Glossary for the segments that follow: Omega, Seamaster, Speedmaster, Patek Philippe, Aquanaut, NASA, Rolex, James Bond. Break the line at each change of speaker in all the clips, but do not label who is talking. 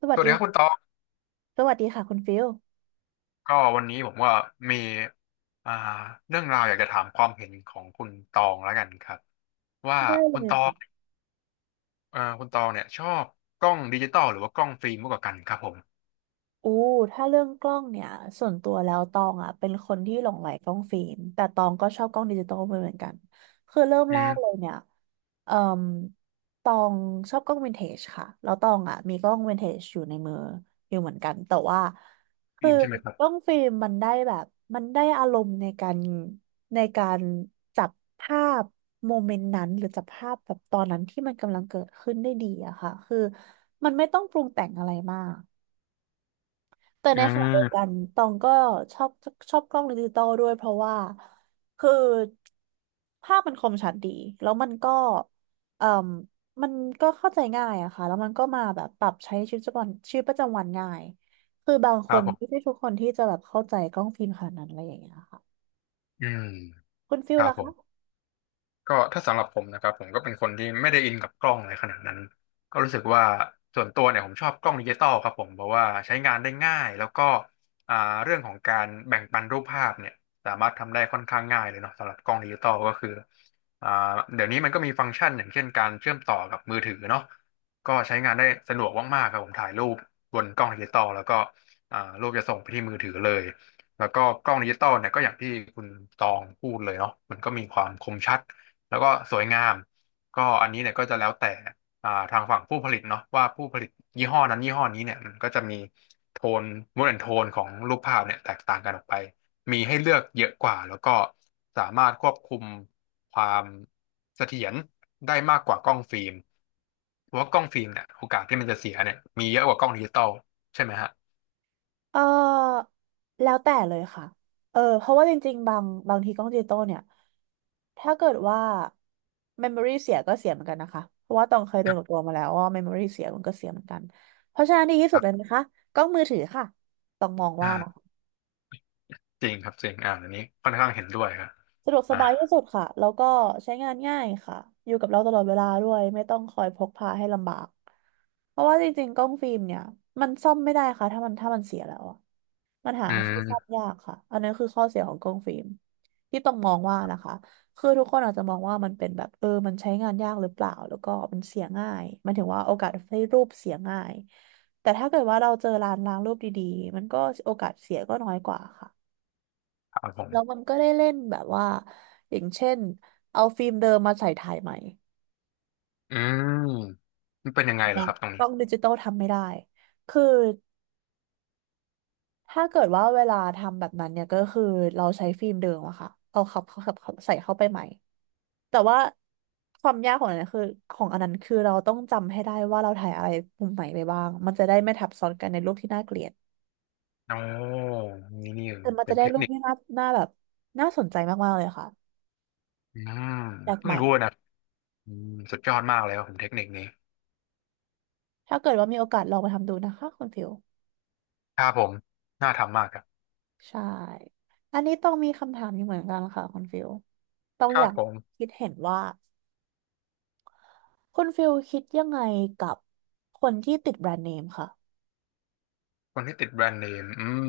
ส
ส
วัส
วัส
ดี
ดีครับคุณตอง
สวัสดีค่ะคุณฟิล
ก็วันนี้ผมว่ามีอ่าเรื่องราวอยากจะถามความเห็นของคุณตองแล้วกันครับว่า
ได้เล
คุณ
ย
ตอ
ค่ะ
งคุณตองเนี่ยชอบกล้องดิจิตอลหรือว่ากล้องฟิล์มมากกว่ากันครับผม
อู้ถ้าเรื่องกล้องเนี่ยส่วนตัวแล้วตองอ่ะเป็นคนที่หลงใหลกล้องฟิล์มแต่ตองก็ชอบกล้องดิจิตอลเหมือนกันคือเริ่ม
อื
แรก
ม
เลยเนี่ยเอ่อตองชอบกล้องวินเทจค่ะแล้วตองอ่ะมีกล้องวินเทจอยู่ในมืออยู่เหมือนกันแต่ว่าคื
ฟิ
อ
ล์มใช่ไหมครับ
กล้องฟิล์มมันได้แบบมันได้อารมณ์ในการในการจับภาพโมเมนต์นั้นหรือจับภาพแบบตอนนั้นที่มันกำลังเกิดขึ้นได้ดีอะค่ะคือมันไม่ต้องปรุงแต่งอะไรมาก แต่ใน
อ่
ขณะเดียวกั
า
นตองก็ชอบชอบกล้องดิจิตอลด้วยเพราะว่าคือภาพมันคมชัดดีแล้วมันก็เอ่มมันก็เข้าใจง่ายอะค่ะแล้วมันก็มาแบบปรับใช้ชีวิตประจำวันชีวิตประจำวันง่ายคือบาง
ค
ค
รับ
น
ผ
ไม่ใช่
ม
ทุกคนที่จะแบบเข้าใจกล้องฟิล์มขนาดนั้นอะไรอย่างเงี้ยค่ะ
อืม
คุณฟิ
ค
ล
รับ
ล่ะ
ผม
คะ
ก็ถ้าสำหรับผมนะครับผมก็เป็นคนที่ไม่ได้อินกับกล้องอะไรขนาดนั้นก็รู้สึกว่าส่วนตัวเนี่ยผมชอบกล้องดิจิตอลครับผมเพราะว่าใช้งานได้ง่ายแล้วก็อ่าเรื่องของการแบ่งปันรูปภาพเนี่ยสามารถทำได้ค่อนข้างง่ายเลยเนาะสำหรับกล้องดิจิตอลก็คืออ่าเดี๋ยวนี้มันก็มีฟังก์ชันอย่างเช่นการเชื่อมต่อกับมือถือเนาะก็ใช้งานได้สะดวกมากๆครับผมถ่ายรูปบนกล้องดิจิตอลแล้วก็รูปจะส่งไปที่มือถือเลยแล้วก็กล้องดิจิตอลเนี่ยก็อย่างที่คุณตองพูดเลยเนาะมันก็มีความคมชัด แล้วก็สวยงามก็อันนี้เนี่ยก็จะแล้วแต่ทางฝั่งผู้ผลิตเนาะว่าผู้ผลิตยี่ห้อนั้นยี่ห้อนี้เนี่ยมันก็จะมีโทนมูดแอนโทนของรูปภาพเนี่ยแตกต่างกันออกไปมีให้เลือกเยอะกว่าแล้วก็สามารถควบคุมความเสถียรได้มากกว่ากล้องฟิล์มเพราะว่ากล้องฟิล์มเนี่ยโอกาสที่มันจะเสียเนี่ยมีเยอะกว่ากล้องดิจิตอลใช่ไหมฮะ
เออแล้วแต่เลยค่ะเออเพราะว่าจริงๆบางบางทีกล้องดิจิตอลเนี่ยถ้าเกิดว่า memory เสียก็เสียเหมือนกันนะคะเพราะว่าตองเคยโดนกับตัวมาแล้วว่า memory เสียมันก็เสียเหมือนกันเพราะฉะนั้นดีที่สุ
ค
ด
รั
เลย
บ
นะคะกล้องมือถือค่ะต้องมองว่านะ
อ่าจริงครับจริงอันนี้ค่อนข้างเห็นด้วยครับ
สะดวกส
อ่า
บายที่สุดค่ะ แล้วก็ใช้งานง่ายค่ะ อยู่กับเราตลอดเวลาด้วย ไม่ต้องคอยพกพาให้ลำบาก เพราะว่าจริงๆกล้องฟิล์มเนี่ยมันซ่อมไม่ได้ค่ะถ้ามันเสียแล้วอะมันหา
อื
ที่ซ่อม
ม
ยากค่ะอันนี้คือข้อเสียของกล้องฟิล์มที่ต้องมองว่านะคะคือทุกคนอาจจะมองว่ามันเป็นแบบเออมันใช้งานยากหรือเปล่าแล้วก็มันเสียง่ายหมันถึงว่าโอกาสให้รูปเสียง่ายแต่ถ้าเกิดว่าเราเจอร้านล้างรูปดีๆมันก็โอกาสเสียก็น้อยกว่าค่ะ
ครับผ
แล้วมั
ม
นก็ได้เล่นแบบว่าอย่างเช่นเอาฟิล์มเดิมมาใส่ถ่ายใหม่
อืม มันเป็นยังไงเหรอ
เนี่ย
ครับตรง
ก
นี้
ล้องดิจิตอลทำไม่ได้คือถ้าเกิดว่าเวลาทำแบบนั้นเนี่ยก็คือเราใช้ฟิล์มเดิมอะค่ะเอาขับข้าขับเใส่เข้าไปใหม่แต่ว่าความยากของอันนั้นคือของอันนั้นคือเราต้องจำให้ได้ว่าเราถ่ายอะไรมุมไหนไปบ้างมันจะได้ไม่ทับซ้อนกันในรูปที่น่าเกลียด
โอ้นี่นี่
แต่มัน
เป็
จะ
น
ได้
เทค
รูป
นิค
ที่น่าแบบน่าสนใจมากๆเลยค่ะ
อืม
แปลกให
เพิ่ง
ม่
รู้นะอืมสุดยอดมากเลยครับผมเทคนิคนี้
ถ้าเกิดว่ามีโอกาสลองไปทำดูนะคะคุณฟิว
ครับผมน่าทำมากครับ
ใช่ อันนี้ต้องมีคำถามอยู่เหมือนกันค่ะคุณฟิลต้อง
ค
อ
รับ
ยาก
ผม
คิดเห็นว่าคุณฟิลคิดยังไงกับคนที่ติดแบรนด์เนมค่ะ
คนที่ติดแบรนด์เนมอืม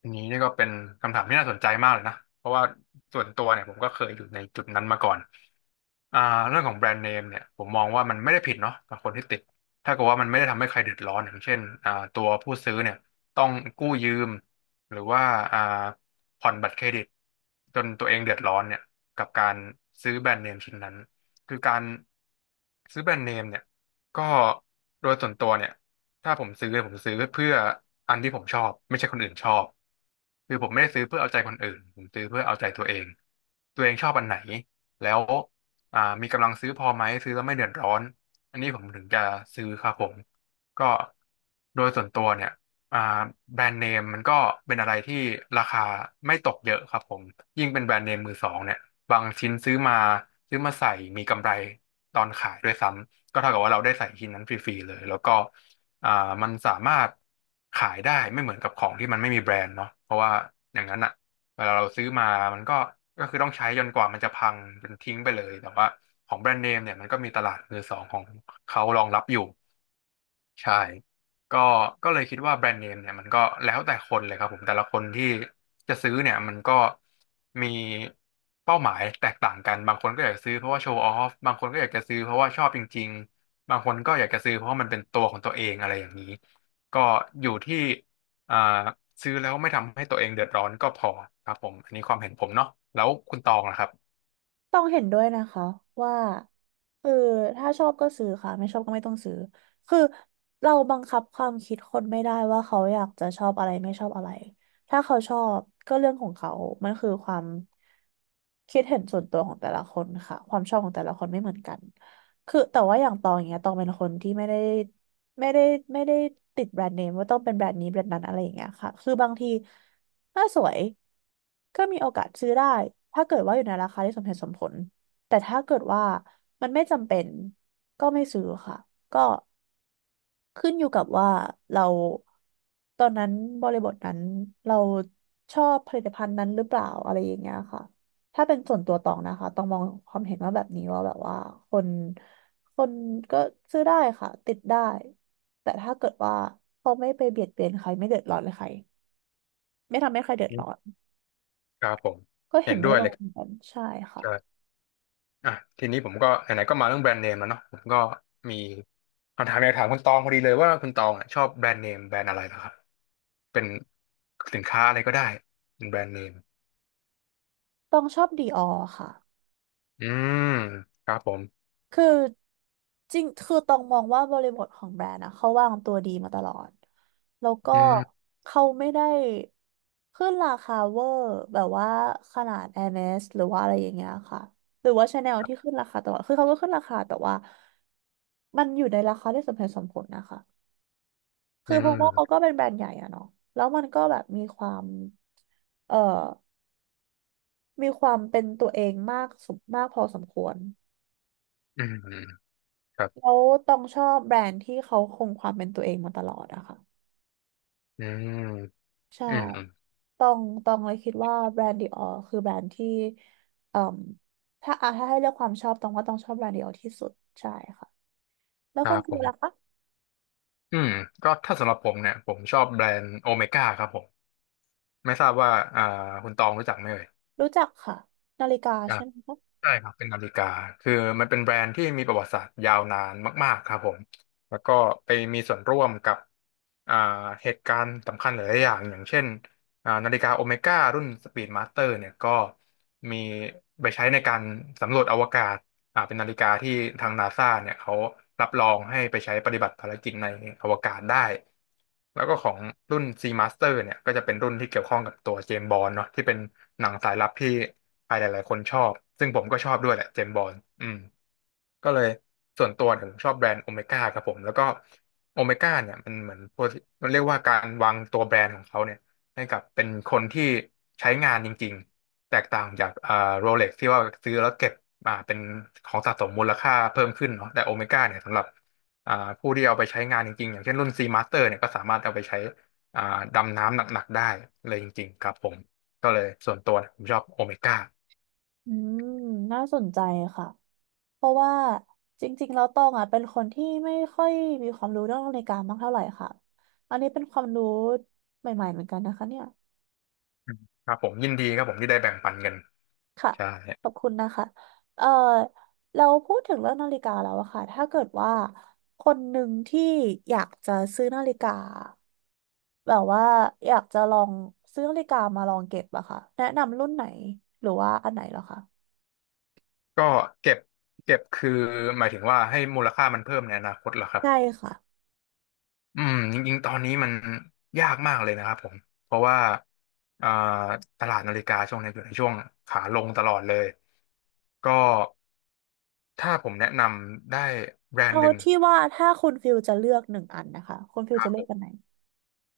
อันนี้นี่ก็เป็นคำถามที่น่าสนใจมากเลยนะ เพราะว่าส่วนตัวเนี่ยผมก็เคยอยู่ในจุดนั้นมาก่อน อ่าเรื่องของแบรนด์เนมเนี่ยผมมองว่ามันไม่ได้ผิดเนาะกับคนที่ติดถ้าเกิดว่ามันไม่ได้ทำให้ใครเดือดร้อนอย่างเช่นตัวผู้ซื้อเนี่ยต้องกู้ยืมหรือว่าอ่าผ่อนบัตรเครดิตจนตัวเองเดือดร้อนเนี่ยกับการซื้อแบรนด์เนมชิ้นนั้นคือการซื้อแบรนด์เนมเนี่ยก็โดยส่วนตัวเนี่ยถ้าผมซื้อเพื่ออันที่ผมชอบไม่ใช่คนอื่นชอบคือผมไม่ได้ซื้อเพื่อเอาใจคนอื่นผมซื้อเพื่อเอาใจตัวเองตัวเองชอบอันไหนแล้ว มีกำลังซื้อพอไหมซื้อแล้วไม่เดือดร้อนอันนี้ผมถึงจะซื้อครับผมก็โดยส่วนตัวเนี่ยอ่าแบรนด์เนมมันก็เป็นอะไรที่ราคาไม่ตกเยอะครับผมยิ่งเป็นแบรนด์เนมมือสองเนี่ยบางชิ้นซื้อมาใส่มีกำไรตอนขายด้วยซ้ำก็เท่ากับว่าเราได้ใส่ชิ้นนั้นฟรีๆเลยแล้วก็อ่ามันสามารถขายได้ไม่เหมือนกับของที่มันไม่มีแบรนด์เนาะเพราะว่าอย่างนั้นอ่ะ เวลาเราซื้อมามันก็คือต้องใช้จนกว่ามันจะพังจนทิ้งไปเลยแต่ว่าของแบรนด์เนมเนี่ยมันก็มีตลาดมือสองของเขารองรับอยู่ ใช่ก็ก็เลยคิดว่าแบรนด์เนมเนี่ยมันก็แล้วแต่คนเลยครับผมแต่ละคนที่จะซื้อเนี่ยมันก็มีเป้าหมายแตกต่างกันบางคนก็อยากจะซื้อเพราะว่าโชว์ออฟบางคนก็อยากจะซื้อเพราะว่าชอบจริงๆบางคนก็อยากจะซื้อเพราะว่ามันเป็นตัวของตัวเองอะไรอย่างนี้ก็อยู่ที่อ่าซื้อแล้วไม่ทำให้ตัวเองเดือดร้อนก็พอครับผมอันนี้ความเห็นผมเนาะแล้วคุณตองล่ะครับ
ต้องเห็นด้วยนะคะว่าคือถ้าชอบก็ซื้อค่ะไม่ชอบก็ไม่ต้องซื้อคือเราบังคับความคิดคนไม่ได้ว่าเขาอยากจะชอบอะไรไม่ชอบอะไรถ้าเขาชอบก็เรื่องของเขามันคือความคิดเห็นส่วนตัวของแต่ละคนค่ะความชอบของแต่ละคนไม่เหมือนกัน คือแต่ว่าอย่างตองอย่างเงี้ยตองเป็นคนที่ไม่ได้ไม่ได้ติดแบรนด์เนมว่าต้องเป็นแบรนด์นี้แบรนด์นั้นอะไรอย่างเงี้ยค่ะคือบางทีถ้าสวยก็มีโอกาสซื้อได้ถ้าเกิดว่าอยู่ในราคาที่สมเหตุสมผลแต่ถ้าเกิดว่ามันไม่จำเป็นก็ไม่ซื้อค่ะก็ ขึ้นอยู่กับว่าเราตอนนั้นบริบทนั้นเราชอบผลิตภัณฑ์นั้นหรือเปล่าอะไรอย่างเงี้ยค่ะ ถ้าเป็นส่วนตัวตองนะคะต้องมองความเห็นว่าแบบนี้ว่าแบบว่าคนคนก็ซื้อได้ค่ะติดได้แต่ถ้าเกิดว่าเขาไม่ไปเบียดเบียนใครไม่เดือดร้อนใครไม่ทำให้ใครเดือดร้อน
ครับผม
ก็
เห็
เห็
น
นด้
ด้
ว
ว
ย
ย
ต
เล
ร
ย
งนั้นใช่ค่ะ
ครับ อ่ะทีนี้ผมก็ไหนๆก็มาเรื่องแบรนด์เนมแล้วเนาะผมก็มีคำถามอยากถามคุณตองพอดีเลยว่าคุณตองอ่ะชอบแบรนด์เนมแบรนด์อะไรเหรอครับเป็นสินค้าอะไรก็ได้เป็นแบรนด์เนม
ต้องชอบดีออค่ะ
อืมครับผม
คือจริงคือต้องมองว่าบริบทของแบรนด์นะเขาวางตัวดีมาตลอดแล้วก็
อืม
เขาไม่ได้ขึ้นราคาเวอร์แบบว่าขนาด Hermes หรือว่าอะไรอย่างเงี้ยค่ะหรือว่า Chanel ที่ขึ้นราคาตลอดคือเขาก็ขึ้นราคาแต่ว่ามันอยู่ในราคาที่สมเหตุสมผลนะคะ
อื
คือเพราะว่าเขา
ม
ก็เป็นแบรนด์ใหญ่อะเนาะแล้วมันก็แบบมีความเอ่อมีความเป็นตัวเองมากสมมากพอสมควร
อืมอืมครับ
แล้วต้องชอบแบรนด์ที่เขาคงความเป็นตัวเองมาตลอดอะค่ะ
อืม
ใช่
อืมอืม
ต้องต้องเลยคิดว่าแบรนด์ดิออคือแบรนด์ที่เอ่มถ้าอ่ะถ้าให้เลือกความชอบต้องว่าต้องชอบแบรนด์ดิออที่สุดใช่ค่ะแล้ว
ค
ค
รั
น
บ
คื
ผ
อล่ะ
ม
คะ
อืมก็ถ้าสำหรับผมเนี่ยผมชอบแบรนด์โอเมก้าครับผมไม่ทราบว่าอ่าคุณตองรู้จักไหมเอ่ย
รู้จักค่ะนาฬิกาใช่ไหมคะ
ใช่ครับเป็นนาฬิกาคือมันเป็นแบรนด์ที่มีประวัติศาสตร์ยาวนานมากๆครับผมแล้วก็ไปมีส่วนร่วมกับอ่าเหตุการณ์สำคัญหลายๆอย่างอย่างเช่น นาฬิกาโอเมก้ารุ่นสปีดมาสเตอร์เนี่ยก็มีไปใช้ในการสำรวจอวกาศเป็นนาฬิกาที่ทางนาซาเนี่ยเขารับรองให้ไปใช้ปฏิบัติภารกิจในอวกาศได้ แล้วก็ของรุ่น C Master เนี่ยก็จะเป็นรุ่นที่เกี่ยวข้องกับตัวเจมส์บอนด์เนาะที่เป็นหนังสายลับที่ใครหลายๆคนชอบซึ่งผมก็ชอบด้วยแหละเจมส์บอนด์อืม ก็เลยส่วนตัวเนี่ยผมชอบแบรนด์โอเมก้าครับผมแล้วก็โอเมก้าเนี่ยมันเหมือนพวกมันเรียกว่าการวางตัวแบรนด์ของเขาเนี่ยให้กับเป็นคนที่ใช้งานจริงๆแตกต่างจากโรเล็กที่ว่าซื้อแล้วเก็บเป็นของสะสมมูลค่าเพิ่มขึ้นเนาะแต่โอเมก้าเนี่ยสำหรับอ่าผู้ที่เอาไปใช้งานจริงๆอย่างเช่นรุ่น C Master เนี่ยก็สามารถเอาไปใช้อ่าดำน้ำหนักๆได้เลยจริงๆครับผมก็เลยส่วนตัวเนี่ยผมชอบโอเมก้า
อืมน่าสนใจค่ะเพราะว่าจริงๆแล้วตองอ่ะเป็นคนที่ไม่ค่อยมีความรู้เรื่องนาฬิกามากเท่าไหร่ค่ะอันนี้เป็นความรู้ใหม่ๆเหมือนกันนะคะเนี่ย
ครับผมยินดีครับผมที่ได้แบ่งปันกัน
ค่ะ
ใช่
ขอบคุณนะคะเอ่อเราพูดถึงเรื่องนาฬิกาแล้วอะค่ะถ้าเกิดว่าคนหนึ่งที่อยากจะซื้อนาฬิกาแบบว่าอยากจะลองซื้อนาฬิกามาลองเก็บอะค่ะแนะนำรุ่นไหนหรือว่าอันไหนเหรอคะ
ก็เก็บคือหมายถึงว่าให้มูลค่ามันเพิ่มในอนาคตเหรอครับ
ใช่ค่ะ
อืมจริงๆตอนนี้มันยากมากเลยนะครับผมเพราะว่าอ่าตลาดนาฬิกาช่วงนี้อยู่ในช่วงขาลงตลอดเลยก็ถ้าผมแนะนำได้แบรน
เอา
ด์หนึ่ง
ที่ว่าถ้าคุณฟิลจะเลือกหนึ่งอันนะคะคุณฟิล
ครั
จะ
บ
เลื
ผ
อกอันไห
ม
น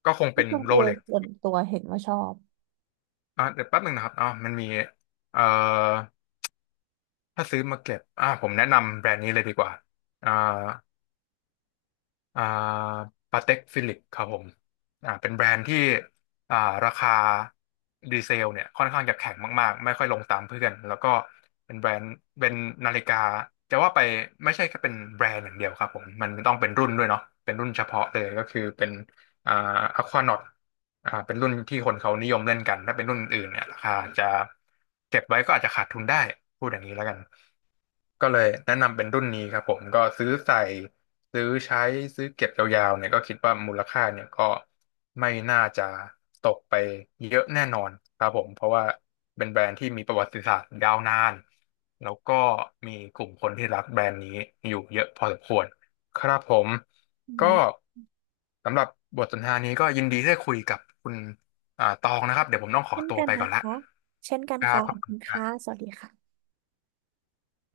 ก็คง
ที่
เป็น
คุณ
โร
ฟิล
เล็ก
ส่วนตัวเห็นว่าชอบ
เดี๋ยวแป๊บหนึ่งนะครับอ๋อมันมีเอ่อถ้าซื้อมาเก็บผมแนะนำแบรนด์นี้เลยดีกว่าอ่า อ่าปาเต็กฟิลิปครับผมเป็นแบรนด์ที่อ่าราคาดีเซลเนี่ยค่อนข้างจะแข็งมากๆไม่ค่อยลงตามเพื่อนแล้วก็เป็นแบรนด์เป็นนาฬิกาจะว่าไปไม่ใช่แค่เป็นแบรนด์อย่างเดียวครับผมมันต้องเป็นรุ่นด้วยเนาะเป็นรุ่นเฉพาะเลยก็คือเป็นอ่าอควานอตเป็นรุ่นที่คนเขานิยมเล่นกันถ้าเป็นรุ่นอื่นเนี่ยราคาจะเก็บไว้ก็อาจจะขาดทุนได้พูดอย่างนี้แล้วกัน ก็เลยแนะนำเป็นรุ่นนี้ครับผมก็ซื้อใส่ซื้อใช้ซื้อเก็บยาวๆเนี่ยก็คิดว่ามูลค่าเนี่ยก็ไม่น่าจะตกไปเยอะแน่นอนครับผมเพราะว่าเป็นแบรนด์ที่มีประวัติศาสตร์ยาวนานแล้วก็มีกลุ่มคนที่รักแบรนด์นี้อยู่เยอะพอสมควรครับผม
อื
ก็
ม
สำหรับบทสนทนานี้ก็ยินดีที่ได้คุยกับคุณตองนะครับเดี๋ยวผมต้องขอ
เช่น
ตัว
กัน
ไป
นะ
ก่อนละ
คะเช่นกัน
ครั
ค่ะ
บข
ข
อ
อ
บ
บ
คุ
คุ
ณ
ณ
ครั
ค่ะ
บ
สวัสดีค่ะ